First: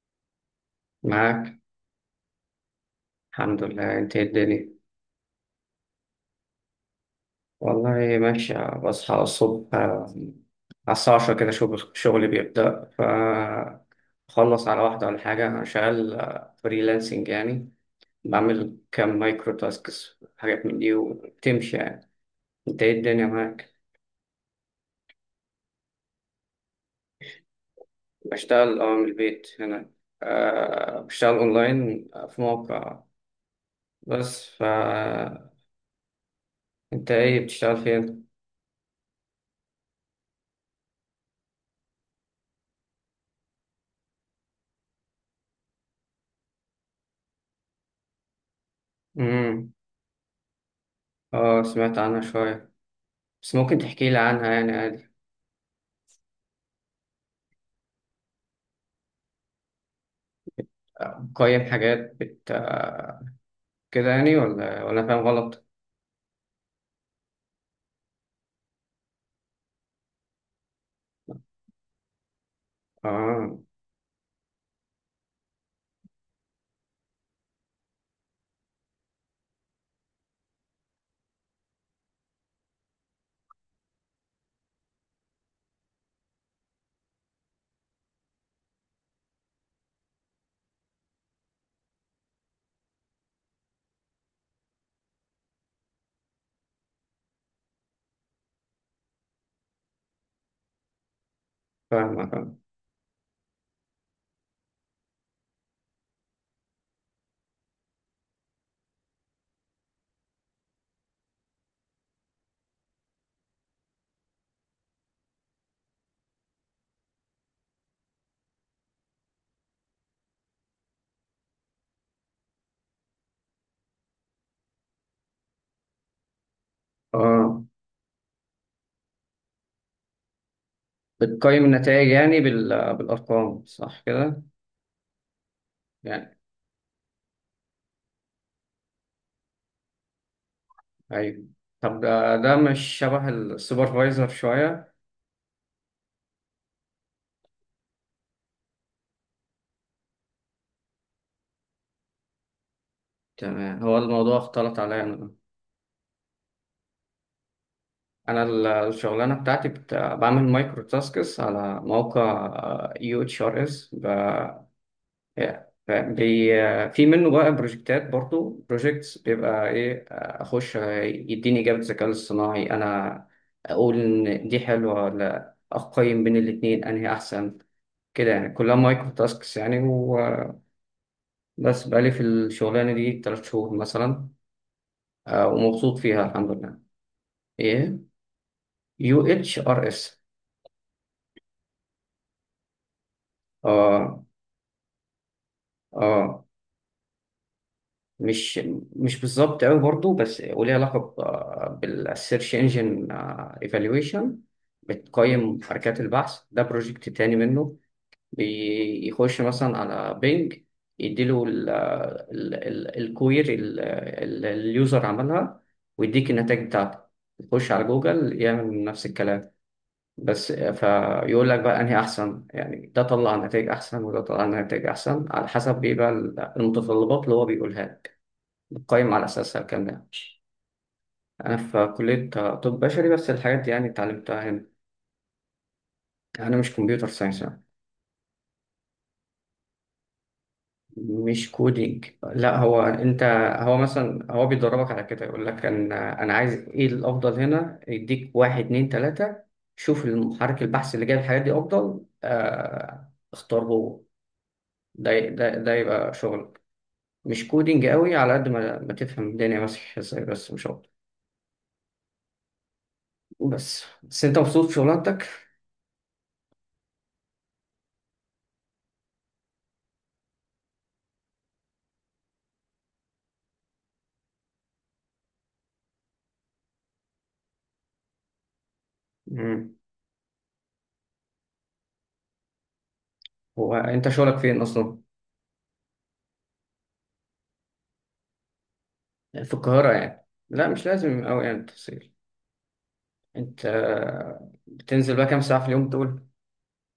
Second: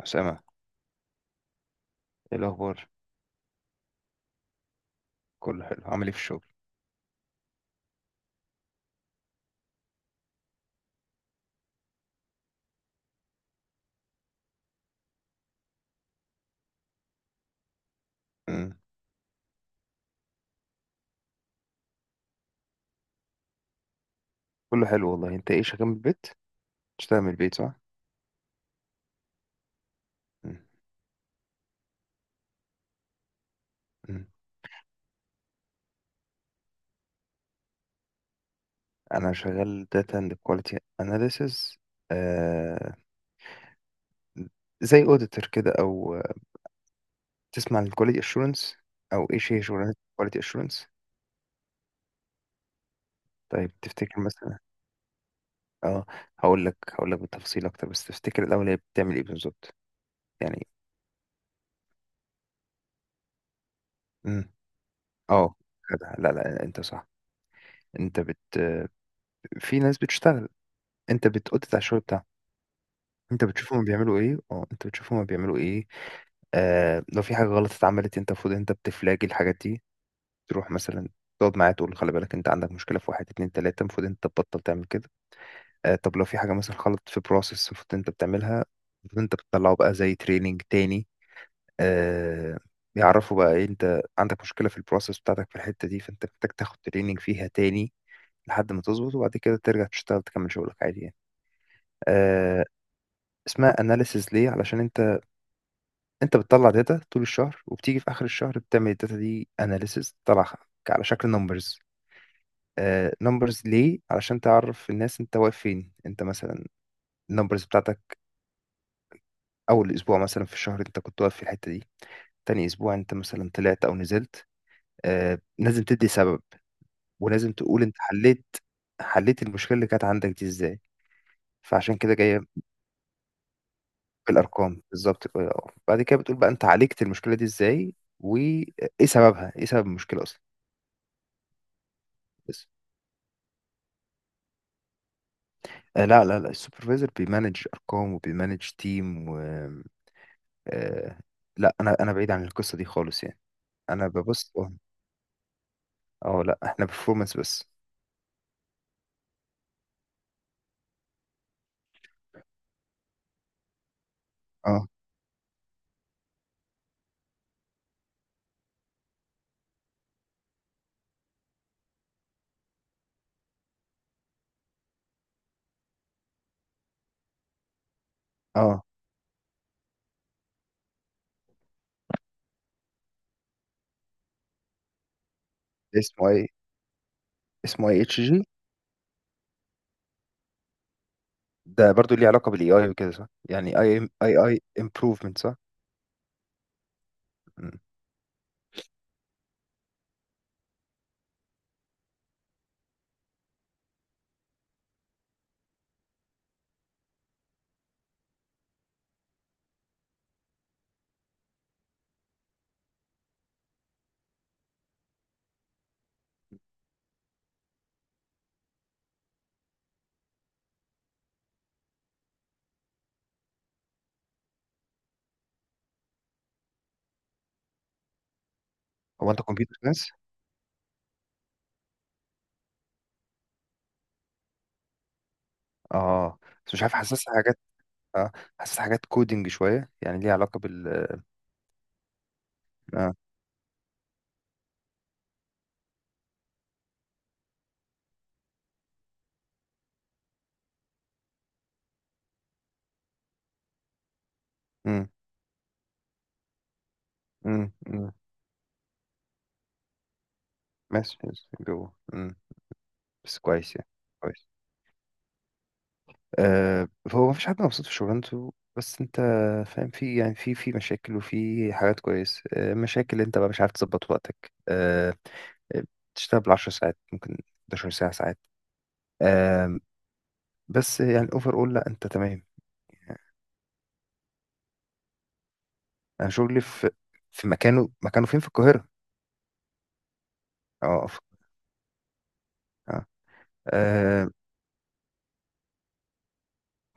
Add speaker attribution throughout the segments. Speaker 1: أسامة،
Speaker 2: معاك.
Speaker 1: إيه الأخبار؟
Speaker 2: الحمد لله. انت ايه الدنيا؟
Speaker 1: كله حلو، عامل إيه في الشغل؟
Speaker 2: والله ماشية. بصحى الصبح على الساعة 10 كده، شغلي بيبدأ، فخلص على واحدة ولا حاجة. أنا شغال فريلانسنج يعني.
Speaker 1: مم.
Speaker 2: بعمل كام مايكرو تاسكس، حاجات من دي، وبتمشي يعني. انت ايه الدنيا معاك؟
Speaker 1: كله حلو والله، أنت إيه شغال من البيت؟ بتشتغل من البيت صح؟
Speaker 2: بشتغل من البيت هنا.
Speaker 1: مم.
Speaker 2: بشتغل اونلاين في موقع.
Speaker 1: مم.
Speaker 2: بس، انت ايه بتشتغل فين؟
Speaker 1: أنا شغال Data and Quality Analysis. آه... زي أوديتور كده أو آه، تسمع عن Quality Assurance، أو إيش هي
Speaker 2: امم
Speaker 1: شغلانة Quality Assurance؟
Speaker 2: اه، سمعت عنها شوية، بس
Speaker 1: طيب،
Speaker 2: ممكن تحكي لي
Speaker 1: تفتكر
Speaker 2: عنها
Speaker 1: مثلا
Speaker 2: يعني عادي.
Speaker 1: أه هقول لك بالتفصيل أكتر، بس تفتكر الأول هي بتعمل إيه بالظبط؟ يعني...
Speaker 2: قيم حاجات، بت آه، كده يعني،
Speaker 1: مم.
Speaker 2: ولا أنا فاهم
Speaker 1: أه
Speaker 2: غلط؟
Speaker 1: كده. لا لا، أنت صح. أنت بت في ناس بتشتغل، أنت بتأوديت على الشغل بتاعهم.
Speaker 2: اه،
Speaker 1: انت بتشوف هما بيعملوا ايه. لو في حاجه غلط اتعملت، المفروض انت بتفلاجي الحاجات دي. تروح مثلا تقعد معاه تقول له خلي بالك، انت عندك مشكله في واحد اتنين تلاته، المفروض انت تبطل تعمل كده. طب لو في حاجه مثلا غلط في بروسيس المفروض انت بتعملها، المفروض انت بتطلعه بقى زي تريننج تاني. آه يعرفوا بقى ايه، انت عندك مشكله في البروسيس بتاعتك في الحته دي، فانت محتاج تاخد تريننج فيها تاني لحد ما تظبط، وبعد كده ترجع تشتغل تكمل شغلك عادي يعني.
Speaker 2: فاهم فاهم.
Speaker 1: آه اسمها اناليسيز ليه؟ علشان انت بتطلع داتا طول الشهر، وبتيجي في اخر الشهر بتعمل الداتا دي اناليسيس تطلعها على شكل نمبرز. نمبرز ليه؟ علشان تعرف الناس انت واقف فين. انت مثلا النمبرز بتاعتك اول اسبوع مثلا في الشهر انت كنت واقف في الحتة دي، تاني اسبوع انت مثلا طلعت او نزلت. لازم تدي سبب، ولازم
Speaker 2: اه،
Speaker 1: تقول انت حليت المشكلة اللي كانت عندك دي ازاي.
Speaker 2: بتقيم
Speaker 1: فعشان
Speaker 2: النتائج
Speaker 1: كده
Speaker 2: يعني
Speaker 1: جاية
Speaker 2: بالأرقام صح كده؟
Speaker 1: بالارقام بالظبط كده. بعد كده بتقول
Speaker 2: يعني،
Speaker 1: بقى انت عالجت المشكلة دي ازاي، وايه سببها. ايه سبب المشكلة
Speaker 2: أيوه. طب ده
Speaker 1: اصلا؟
Speaker 2: مش شبه السوبرفايزر شوية.
Speaker 1: لا لا لا، السوبرفايزر بيمانج ارقام وبيمانج تيم و آه، لا، انا بعيد عن القصه دي خالص يعني.
Speaker 2: تمام، هو
Speaker 1: انا
Speaker 2: الموضوع
Speaker 1: ببص
Speaker 2: اختلط عليا أنا.
Speaker 1: لا احنا بيرفورمانس بس.
Speaker 2: أنا الشغلانة بتاعتي بعمل مايكرو تاسكس على موقع يو اتش ار اس.
Speaker 1: اه
Speaker 2: ف- في منه بقى بروجكتات، برضو بروجكتس، بيبقى ايه، اخش يديني اجابه الذكاء الاصطناعي انا، اقول ان دي حلوه ولا اقيم بين الاتنين انهي احسن، كده يعني. كلها
Speaker 1: اه،
Speaker 2: مايكرو تاسكس يعني وبس. بقالي في الشغلانه دي 3 شهور مثلا، ومبسوط فيها
Speaker 1: اسمه ايه؟
Speaker 2: الحمد لله.
Speaker 1: اسمه
Speaker 2: ايه؟
Speaker 1: اي اتش جي؟
Speaker 2: يو اتش ار اس.
Speaker 1: ده برضو ليه علاقه بالاي اي وكده صح؟ يعني اي
Speaker 2: اه
Speaker 1: اي اي امبروفمنت صح؟
Speaker 2: اه.
Speaker 1: مم.
Speaker 2: مش مش بالظبط قوي برضو، بس وليه علاقة بالسيرش انجن ايفالويشن. بتقيم حركات البحث. ده بروجكت تاني منه، بيخش مثلا على بينج، يديله الكوير اليوزر عملها، ويديك النتائج بتاعته. يخش على جوجل يعمل نفس الكلام. بس فيقول لك بقى انهي احسن، يعني ده طلع نتائج احسن وده طلع نتائج احسن على حسب ايه بقى المتطلبات اللي هو بيقولها لك. قايم على
Speaker 1: هو انت
Speaker 2: أساسها
Speaker 1: كمبيوتر
Speaker 2: الكلام ده.
Speaker 1: ساينس؟
Speaker 2: أنا في كلية طب بشري، بس الحاجات دي يعني اتعلمتها هنا.
Speaker 1: اه،
Speaker 2: أنا مش
Speaker 1: بس مش عارف،
Speaker 2: كمبيوتر
Speaker 1: حاسسها
Speaker 2: ساينس
Speaker 1: حاجات.
Speaker 2: يعني.
Speaker 1: اه حاسسها حاجات كودينج شويه، يعني ليه علاقه بال...
Speaker 2: مش كودينج، لا هو
Speaker 1: اه.
Speaker 2: أنت، هو مثلا، هو بيدربك على كده. يقول لك أنا عايز إيه الأفضل هنا، يديك واحد اتنين تلاتة، شوف المحرك البحث اللي جايب الحاجات دي أفضل اختار هو.
Speaker 1: امم
Speaker 2: ده يبقى شغلك. مش
Speaker 1: امم.
Speaker 2: كودينج
Speaker 1: امم،
Speaker 2: قوي، على قد ما تفهم الدنيا ماشية ازاي بس، مش أكتر.
Speaker 1: ماشي ماشي، جوه. بس كويس
Speaker 2: بس
Speaker 1: يعني.
Speaker 2: بس أنت
Speaker 1: كويس.
Speaker 2: مبسوط في شغلانتك؟
Speaker 1: آه، هو مفيش حد مبسوط في شغلانته، بس انت فاهم، في يعني، في مشاكل وفي حاجات كويس. مشاكل انت بقى مش عارف تظبط وقتك. آه، بتشتغل بالعشر ساعات، ممكن 11 ساعة ساعات.
Speaker 2: مم.
Speaker 1: آه، بس يعني اوفر اول لا، انت تمام.
Speaker 2: هو أنت شغلك فين أصلا؟
Speaker 1: انا شغلي في مكانه. فين في القاهرة؟
Speaker 2: في القاهرة يعني، لا مش
Speaker 1: اه،
Speaker 2: لازم أوي يعني التفصيل.
Speaker 1: آه.
Speaker 2: أنت
Speaker 1: آه،
Speaker 2: بتنزل بقى كام ساعة في اليوم دول؟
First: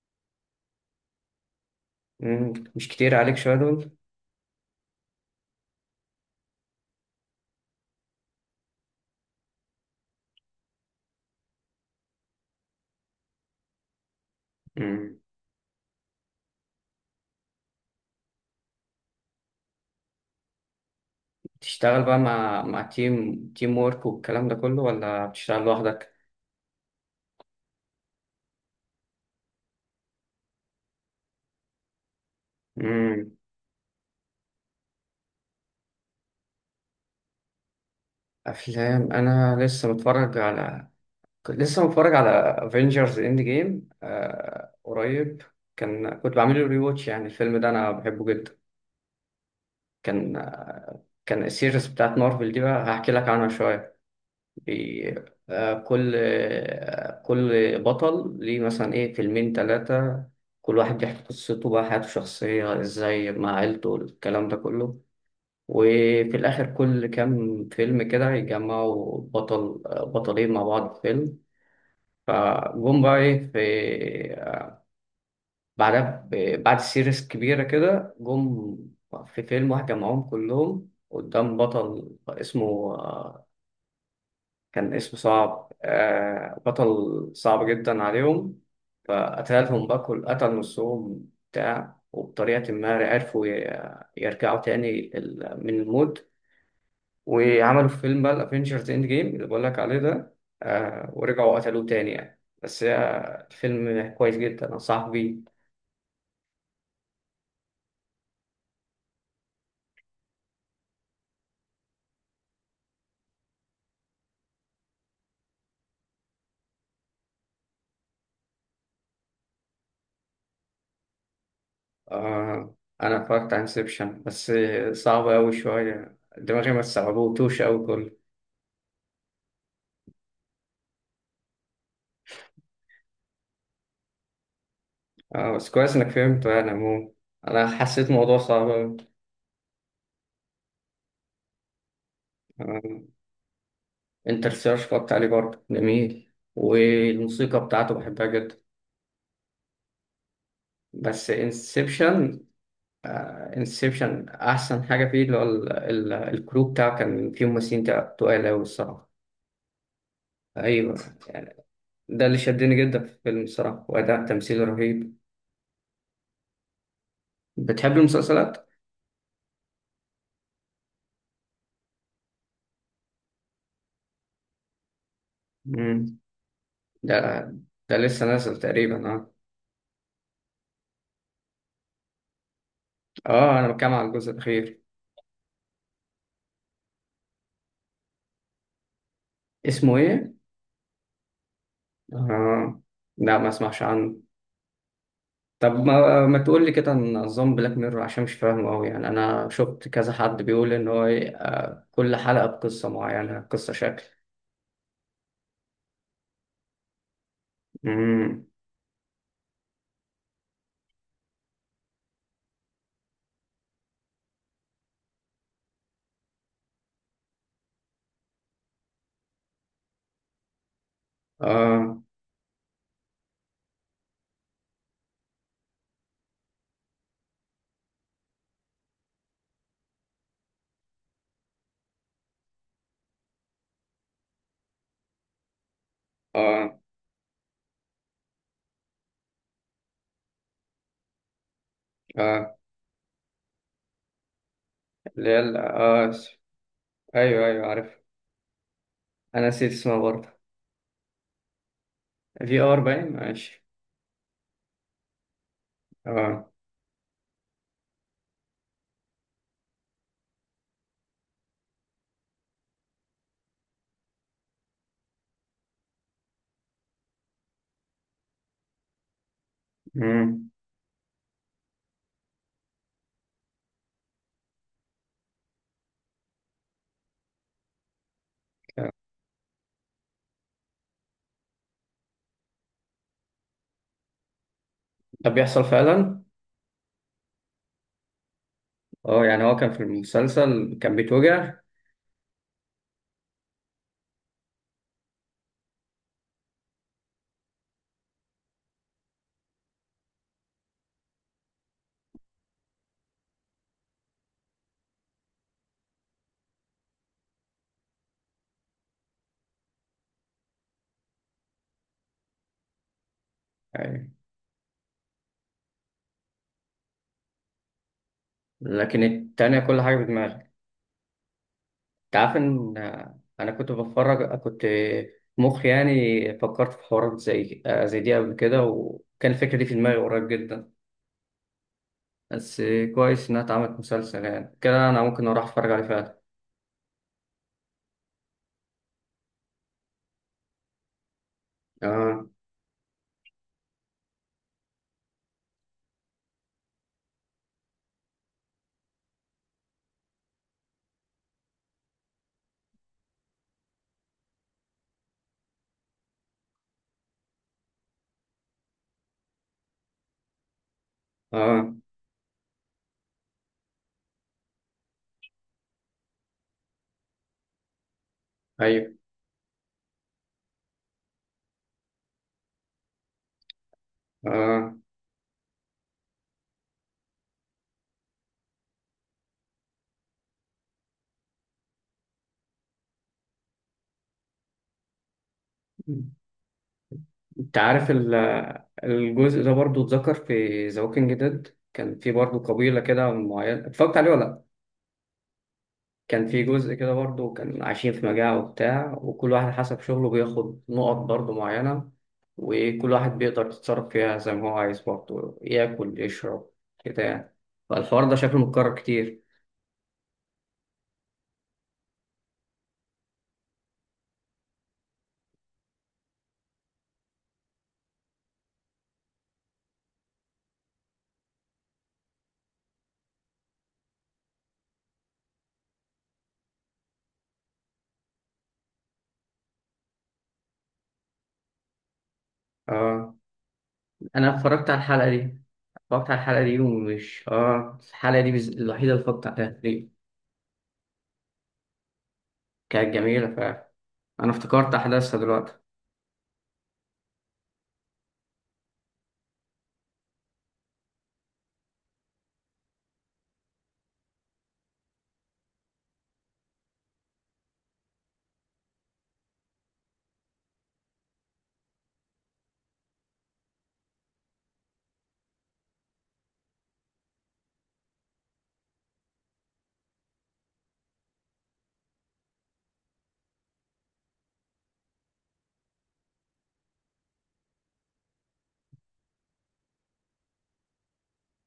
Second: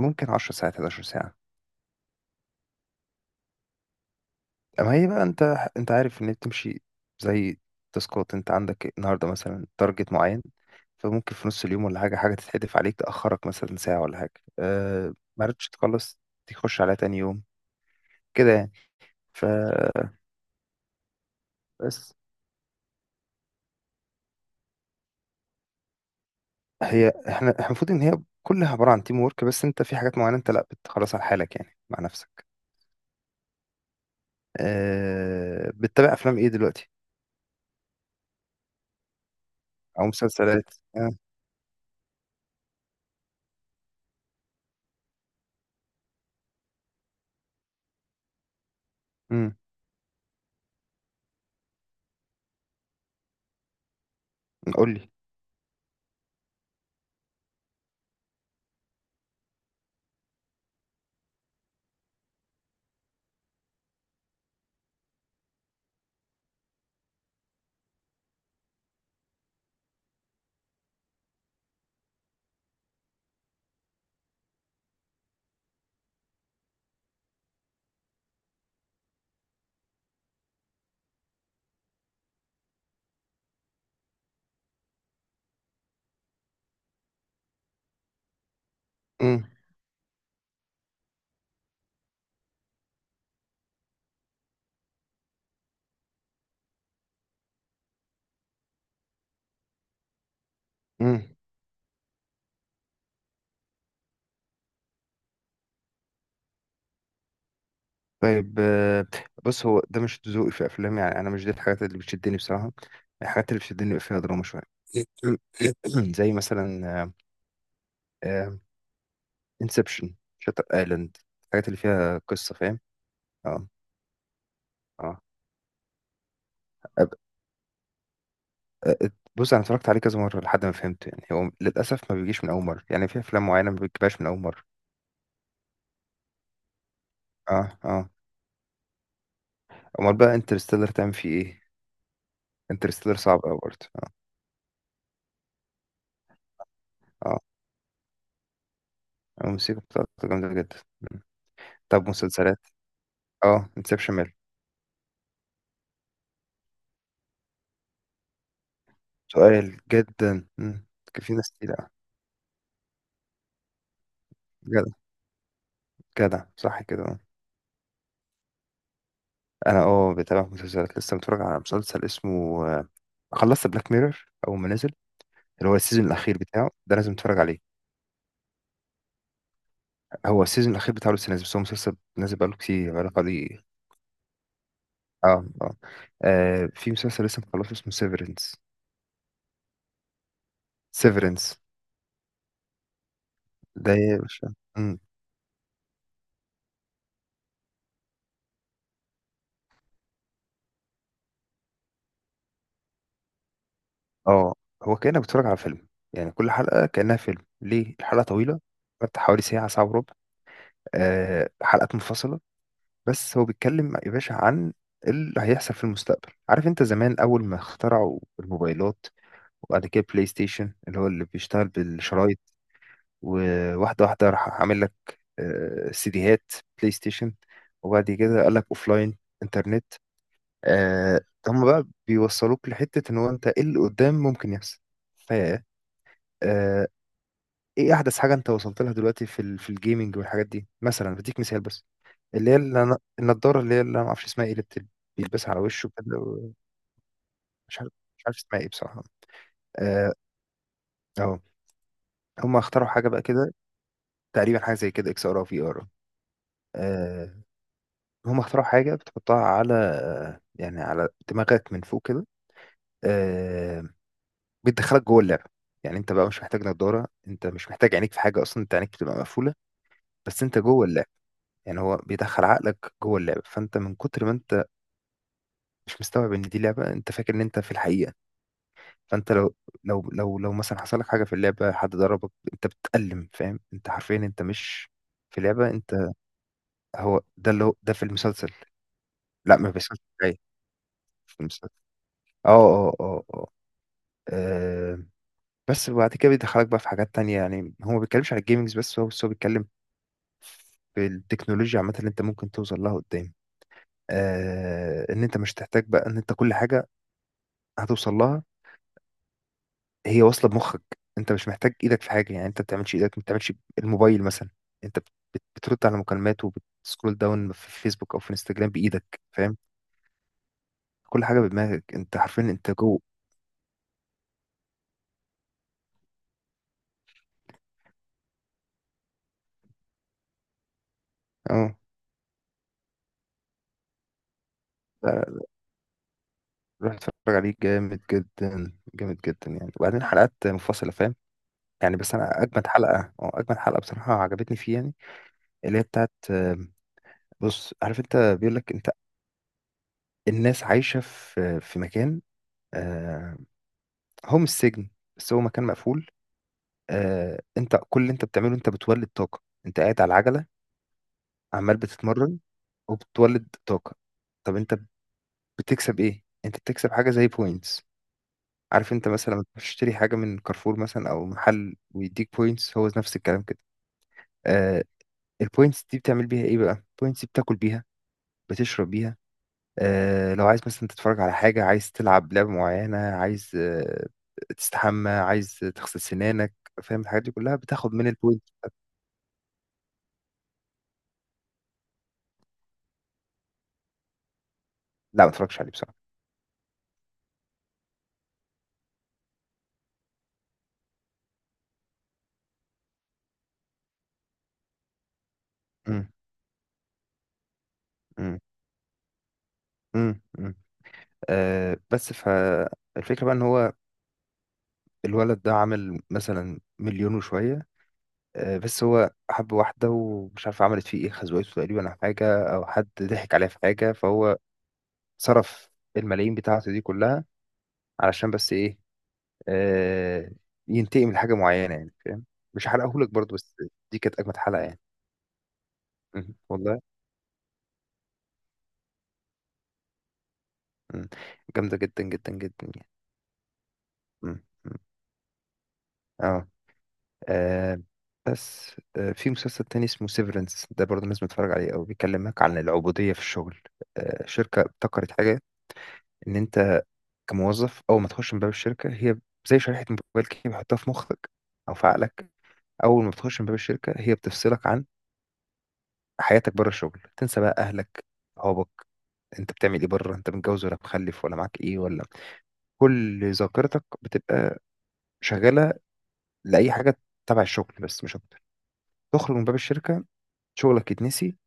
Speaker 1: ممكن 10 ساعات، 11 ساعة.
Speaker 2: مش كتير عليك شوية دول؟
Speaker 1: ما هي بقى انت عارف ان هي بتمشي زي تاسكات. انت عندك النهارده مثلا تارجت معين، فممكن في نص اليوم ولا حاجه، حاجه تتحدف عليك تاخرك مثلا ساعه ولا حاجه،
Speaker 2: مم.
Speaker 1: ما عرفتش تخلص، تخش على تاني يوم كده يعني. فبس...
Speaker 2: بتشتغل بقى مع تيم وورك والكلام ده كله، ولا بتشتغل لوحدك؟
Speaker 1: هي احنا، المفروض ان هي كلها عباره عن تيم ورك، بس انت في حاجات معينه انت لا بتخلص على حالك يعني مع نفسك.
Speaker 2: مم.
Speaker 1: بتتابع افلام ايه دلوقتي
Speaker 2: أفلام، أنا لسه
Speaker 1: او
Speaker 2: متفرج
Speaker 1: مسلسلات؟
Speaker 2: على
Speaker 1: أه
Speaker 2: كنت لسه متفرج على افنجرز اند جيم قريب. كنت بعمل له ريواتش يعني. الفيلم ده أنا بحبه جدا.
Speaker 1: امم
Speaker 2: كان السيريز بتاعت مارفل دي، بقى هحكي لك عنها شوية.
Speaker 1: قول لي.
Speaker 2: بي... كل بطل ليه مثلا ايه فيلمين تلاتة. كل واحد بيحكي قصته بقى، حياته الشخصية ازاي مع عيلته، الكلام ده كله. وفي الآخر كل كام فيلم كده يجمعوا بطلين مع بعض في فيلم. فجم بقى ايه، في بعدها بعد سيريس كبيرة كده جم في فيلم واحد جمعهم كلهم قدام بطل اسمه كان اسم صعب، بطل صعب جدا عليهم. فقتلهم بقى، كل قتل نصهم بتاع، وبطريقة ما عرفوا يرجعوا تاني من الموت. وعملوا في فيلم بقى الافينجرز اند جيم اللي بقول لك عليه ده.
Speaker 1: امم.
Speaker 2: ورجعوا قتلوه تاني يعني، بس الفيلم كويس جدا أنصحك بيه.
Speaker 1: طيب. بص، هو ده مش ذوقي في افلام يعني، انا مش دي الحاجات اللي بتشدني بصراحه. الحاجات اللي بتشدني بيبقى فيها دراما شويه. زي مثلا انسبشن، شاتر ايلاند، الحاجات اللي فيها قصه
Speaker 2: آه
Speaker 1: فاهم.
Speaker 2: أنا اتفرجت على
Speaker 1: اه
Speaker 2: انسبشن بس،
Speaker 1: اه.
Speaker 2: صعب أوي شوية، دماغي ما
Speaker 1: أب-
Speaker 2: استوعبتوش أوي كله.
Speaker 1: أ- بص، انا اتفرجت عليه كذا مره لحد ما فهمته يعني. هو للاسف ما بيجيش من اول مره يعني، في افلام معينه ما بتجيبهاش من اول مره.
Speaker 2: اه، بس كويس انك فهمت يعني عموما.
Speaker 1: اه
Speaker 2: انا
Speaker 1: اه.
Speaker 2: حسيت موضوع صعب أوي.
Speaker 1: امال بقى انترستيلر تعمل فيه ايه؟
Speaker 2: آه،
Speaker 1: انترستيلر صعب قوي برضه اه.
Speaker 2: انت السيرش فكرت عليه برضه جميل،
Speaker 1: اه،
Speaker 2: والموسيقى بتاعته بحبها جدا.
Speaker 1: الموسيقى بتاعته جامده جدا.
Speaker 2: بس
Speaker 1: طب
Speaker 2: انسبشن
Speaker 1: مسلسلات. اه انسبشن،
Speaker 2: انسبشن احسن حاجه فيه اللي هو الكرو بتاعه، كان فيه ممثلين تقال قوي الصراحه.
Speaker 1: سؤال جدا. مم.
Speaker 2: ايوه
Speaker 1: كان في ناس
Speaker 2: يعني.
Speaker 1: كتير.
Speaker 2: ده اللي شدني جدا في الفيلم الصراحه، واداء تمثيل
Speaker 1: جدع،
Speaker 2: رهيب.
Speaker 1: صح كده.
Speaker 2: بتحب المسلسلات؟
Speaker 1: انا اه، بتابع مسلسلات. لسه متفرج على مسلسل اسمه خلصت بلاك ميرور اول ما نزل، اللي هو
Speaker 2: امم.
Speaker 1: السيزون الاخير بتاعه، ده لازم
Speaker 2: ده
Speaker 1: تتفرج عليه.
Speaker 2: ده لسه نازل تقريبا اه.
Speaker 1: هو السيزون الاخير بتاعه لسه نازل، بس هو مسلسل نازل بقاله كتير، بقاله
Speaker 2: اه،
Speaker 1: حوالي...
Speaker 2: انا بتكلم على الجزء الاخير.
Speaker 1: اه اه. في مسلسل لسه مخلصه اسمه سيفرنس.
Speaker 2: اسمه ايه؟
Speaker 1: سيفرنس.
Speaker 2: آه. لا، ما اسمعش
Speaker 1: ده
Speaker 2: عنه.
Speaker 1: يا باشا... مم.
Speaker 2: طب ما تقول لي كده عن نظام بلاك ميرور عشان مش فاهمه قوي يعني. انا شفت كذا حد بيقول ان هو كل حلقة بقصة معينة قصة شكل.
Speaker 1: اه، هو كأنك بتتفرج على فيلم يعني، كل حلقة كأنها فيلم، ليه الحلقة
Speaker 2: امم.
Speaker 1: طويلة، بتاعت حوالي ساعة، ساعة وربع. حلقات منفصلة. بس هو بيتكلم يا باشا عن اللي هيحصل في المستقبل. عارف انت زمان اول ما اخترعوا الموبايلات، وبعد كده بلاي ستيشن اللي هو اللي بيشتغل
Speaker 2: اه
Speaker 1: بالشرايط، وواحده واحده راح عامل لك سيديهات، بلاي ستيشن، وبعد كده قال لك لاين، انترنت. آه، هم بقى بيوصلوك لحتة ان هو انت ايه اللي قدام ممكن يحصل. ف
Speaker 2: اه
Speaker 1: آه، ايه احدث حاجة انت وصلت لها دلوقتي في في الجيمنج والحاجات دي؟ مثلا بديك مثال بس، اللي هي
Speaker 2: اه.
Speaker 1: النضاره، اللي هي اللي انا ما اعرفش اسمها ايه، اللي
Speaker 2: اللي هي
Speaker 1: بيلبسها على وشه
Speaker 2: اه،
Speaker 1: كده
Speaker 2: ايوه ايوه
Speaker 1: مش عارف،
Speaker 2: عارف.
Speaker 1: مش عارف اسمها ايه بصراحه.
Speaker 2: انا نسيت اسمها
Speaker 1: اه
Speaker 2: برضه.
Speaker 1: اهو. هم
Speaker 2: في ار
Speaker 1: اخترعوا حاجه
Speaker 2: باين
Speaker 1: بقى كده،
Speaker 2: ماشي.
Speaker 1: تقريبا حاجه زي كده اكس ار او في ار.
Speaker 2: اه.
Speaker 1: آه، هم اخترعوا حاجه بتحطها على على دماغك من فوق كده. آه، بتدخلك جوه اللعبه. يعني انت بقى مش محتاج نضاره، انت مش محتاج عينيك في حاجه اصلا، انت عينيك بتبقى مقفوله، بس
Speaker 2: امم.
Speaker 1: انت جوه اللعبه. يعني هو بيدخل عقلك جوه اللعبه، فانت من كتر ما انت مش مستوعب ان دي لعبه، انت فاكر ان انت في الحقيقه. فانت لو، مثلا حصل لك حاجه في اللعبه، حد ضربك انت بتتألم، فاهم؟ انت حرفيا انت مش
Speaker 2: طب
Speaker 1: في
Speaker 2: بيحصل
Speaker 1: لعبه، انت...
Speaker 2: فعلا؟
Speaker 1: هو ده اللي، هو ده في المسلسل.
Speaker 2: اه، يعني هو
Speaker 1: لا ما
Speaker 2: كان في
Speaker 1: بيحصلش معايا
Speaker 2: المسلسل كان
Speaker 1: في
Speaker 2: بيتوجع.
Speaker 1: المسلسل. اه اه اه اه آه، بس وبعد كده بيدخلك بقى في حاجات تانية، يعني هو ما بيتكلمش على الجيمنجز بس، هو بيتكلم في التكنولوجيا عامة اللي انت ممكن توصل لها قدام. ان انت مش تحتاج بقى ان انت كل حاجة هتوصل لها، هي واصله بمخك، انت مش محتاج ايدك في حاجه يعني، انت ما بتعملش ايدك، ما بتعملش
Speaker 2: أيوة.
Speaker 1: الموبايل مثلا. انت بترد على مكالمات، وبتسكرول داون في فيسبوك او في انستجرام
Speaker 2: لكن
Speaker 1: بايدك، فاهم.
Speaker 2: التانية كل حاجة بدماغه.
Speaker 1: كل حاجه بدماغك
Speaker 2: انت
Speaker 1: انت،
Speaker 2: عارف
Speaker 1: عارفين انت
Speaker 2: ان
Speaker 1: جو.
Speaker 2: انا كنت مخي يعني فكرت في حوارات زي دي قبل كده، وكان الفكره دي في دماغي قريب جدا.
Speaker 1: اه.
Speaker 2: بس كويس انها اتعملت مسلسل، يعني كده انا ممكن اروح
Speaker 1: لا،
Speaker 2: اتفرج عليه فعلا.
Speaker 1: روح اتفرج عليه، جامد جدا جامد جدا يعني. وبعدين حلقات منفصله فاهم. يعني بس
Speaker 2: اه
Speaker 1: انا اجمد حلقه، اه اجمد حلقه بصراحه عجبتني فيه، يعني اللي هي بتاعت بص عارف، انت بيقول لك انت... الناس عايشه في، مكان. آه، هو مش سجن، بس هو مكان مقفول. انت كل اللي انت بتعمله انت بتولد طاقه، انت قاعد على العجله
Speaker 2: اه
Speaker 1: عمال بتتمرن وبتولد طاقه. طب انت بتكسب ايه؟ انت بتكسب حاجه زي بوينتس. عارف
Speaker 2: ايوه
Speaker 1: انت مثلا لما تروح تشتري حاجه من كارفور مثلا او محل ويديك بوينتس، هو نفس الكلام كده.
Speaker 2: اه.
Speaker 1: آه البوينتس دي بتعمل بيها ايه بقى؟ البوينتس دي بتاكل بيها، بتشرب بيها. لو عايز مثلا تتفرج على حاجه، عايز تلعب لعبه معينه، عايز تستحمى، عايز تغسل سنانك، فاهم، الحاجات دي كلها
Speaker 2: انت عارف
Speaker 1: بتاخد من البوينت.
Speaker 2: الجزء ده برضو، اتذكر في ذا ووكينج ديد كان في برضو قبيله كده معينه، اتفرجت عليه ولا لأ؟
Speaker 1: لا ما اتفرجش عليه بصراحه.
Speaker 2: كان في جزء كده برضه، كان عايشين في مجاعة وبتاع، وكل واحد حسب شغله بياخد نقط برضه معينة. وكل واحد بيقدر يتصرف فيها زي ما هو عايز برضه، ياكل
Speaker 1: مم.
Speaker 2: يشرب كده يعني. فالحوار ده شكله
Speaker 1: مم.
Speaker 2: متكرر كتير.
Speaker 1: امم. بس فالفكرة بقى ان هو الولد ده عمل مثلا مليون وشوية. بس هو حب واحدة ومش عارف عملت فيه ايه، خزوقته تقريبا او حاجة، او حد ضحك عليه في حاجة، فهو صرف الملايين بتاعته دي كلها علشان بس ايه؟ آه ينتقم لحاجة معينة يعني فاهم. مش هحرقهولك
Speaker 2: اه،
Speaker 1: برضه، بس دي كانت
Speaker 2: انا
Speaker 1: اجمد حلقة
Speaker 2: اتفرجت على
Speaker 1: يعني.
Speaker 2: الحلقة دي. اتفرجت على
Speaker 1: مم.
Speaker 2: الحلقة دي
Speaker 1: والله
Speaker 2: ومش الحلقة دي الوحيدة اللي اتفرجت عليها دي.
Speaker 1: مم. جامدة جدا جدا جدا يعني.
Speaker 2: كانت جميلة فعلا. انا
Speaker 1: مم.
Speaker 2: افتكرت
Speaker 1: مم.
Speaker 2: احداثها دلوقتي.
Speaker 1: اه. آه بس آه في مسلسل تاني اسمه سيفرنس، ده برضه لازم تتفرج عليه أوي. بيكلمك عن العبودية في الشغل. شركة ابتكرت حاجة، إن أنت كموظف أول ما تخش من باب الشركة، هي زي شريحة موبايل كده بيحطها في مخك أو في عقلك. أول ما بتخش من باب الشركة، هي بتفصلك عن حياتك بره الشغل. تنسى بقى أهلك، صحابك، أنت بتعمل إيه بره، أنت متجوز ولا مخلف، ولا معاك إيه، ولا... كل ذاكرتك بتبقى شغالة لأي حاجة تبع الشغل بس، مش أكتر. تخرج من باب الشركة، شغلك يتنسي،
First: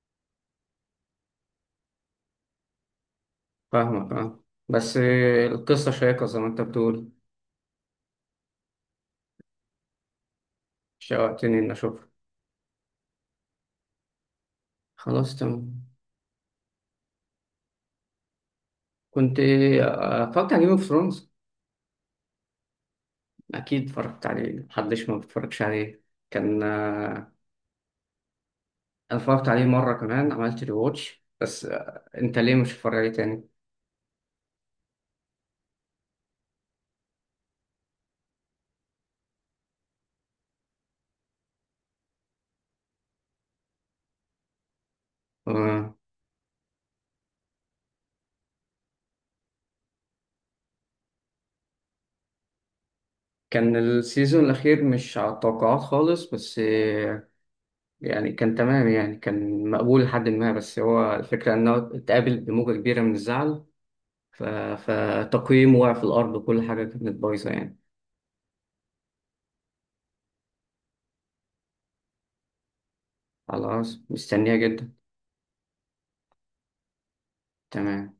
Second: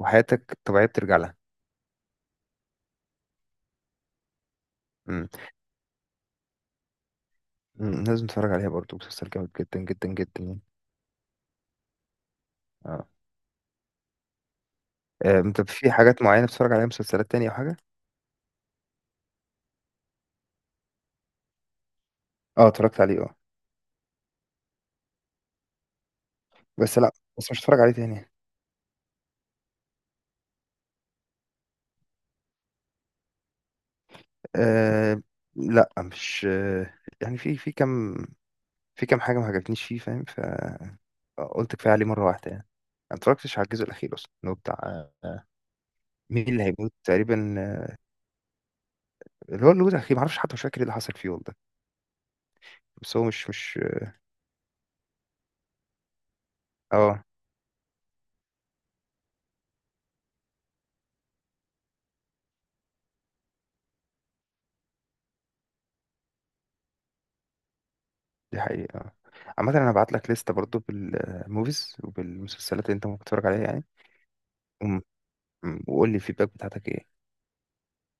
Speaker 1: وحياتك الطبيعية بترجع لها.
Speaker 2: فاهمك اه، بس
Speaker 1: مم.
Speaker 2: القصة شيقة زي ما انت بتقول.
Speaker 1: مم. مم. لازم تتفرج عليها برضو، مسلسل جامد جدا جدا جدا يعني.
Speaker 2: شوقتني اني اشوفها.
Speaker 1: اه.
Speaker 2: خلاص
Speaker 1: انت
Speaker 2: تمام.
Speaker 1: في حاجات معينة بتتفرج عليها مسلسلات تانية او حاجة؟
Speaker 2: كنت اتفرجت على جيم اوف ثرونز.
Speaker 1: اه، اتفرجت عليه اه.
Speaker 2: اكيد اتفرجت عليه، محدش ما بيتفرجش عليه. كان
Speaker 1: بس لا،
Speaker 2: آه،
Speaker 1: بس مش هتفرج عليه تاني يعني.
Speaker 2: انا اتفرجت عليه مره كمان، عملت ري واتش، بس انت ليه مش هتتفرج عليه تاني؟
Speaker 1: آه لا مش آه يعني في كام، في كام حاجة ما عجبتنيش فيه فاهم، فقلت كفاية عليه مرة واحدة يعني. ما اتفرجتش على الجزء الأخير أصلا، اللي هو بتاع
Speaker 2: آه،
Speaker 1: مين اللي هيموت تقريبا. اللي هو، اللي هو الأخير، معرفش حتى، مش فاكر ايه اللي حصل فيه والله، بس هو مش،
Speaker 2: كان
Speaker 1: مش...
Speaker 2: السيزون الاخير مش على التوقعات خالص، بس
Speaker 1: اه
Speaker 2: يعني كان تمام، يعني كان مقبول لحد ما. بس هو الفكره انه اتقابل بموجه كبيره من الزعل. ف- فتقييمه وقع في الارض وكل حاجه كانت بايظه يعني.
Speaker 1: دي حقيقة. عامة أنا هبعت لك لستة برضو بالموفيز وبالمسلسلات اللي أنت ممكن تتفرج عليها يعني.
Speaker 2: خلاص مستنيه جدا.
Speaker 1: وم- وقول لي الفيدباك بتاعتك إيه.
Speaker 2: تمام.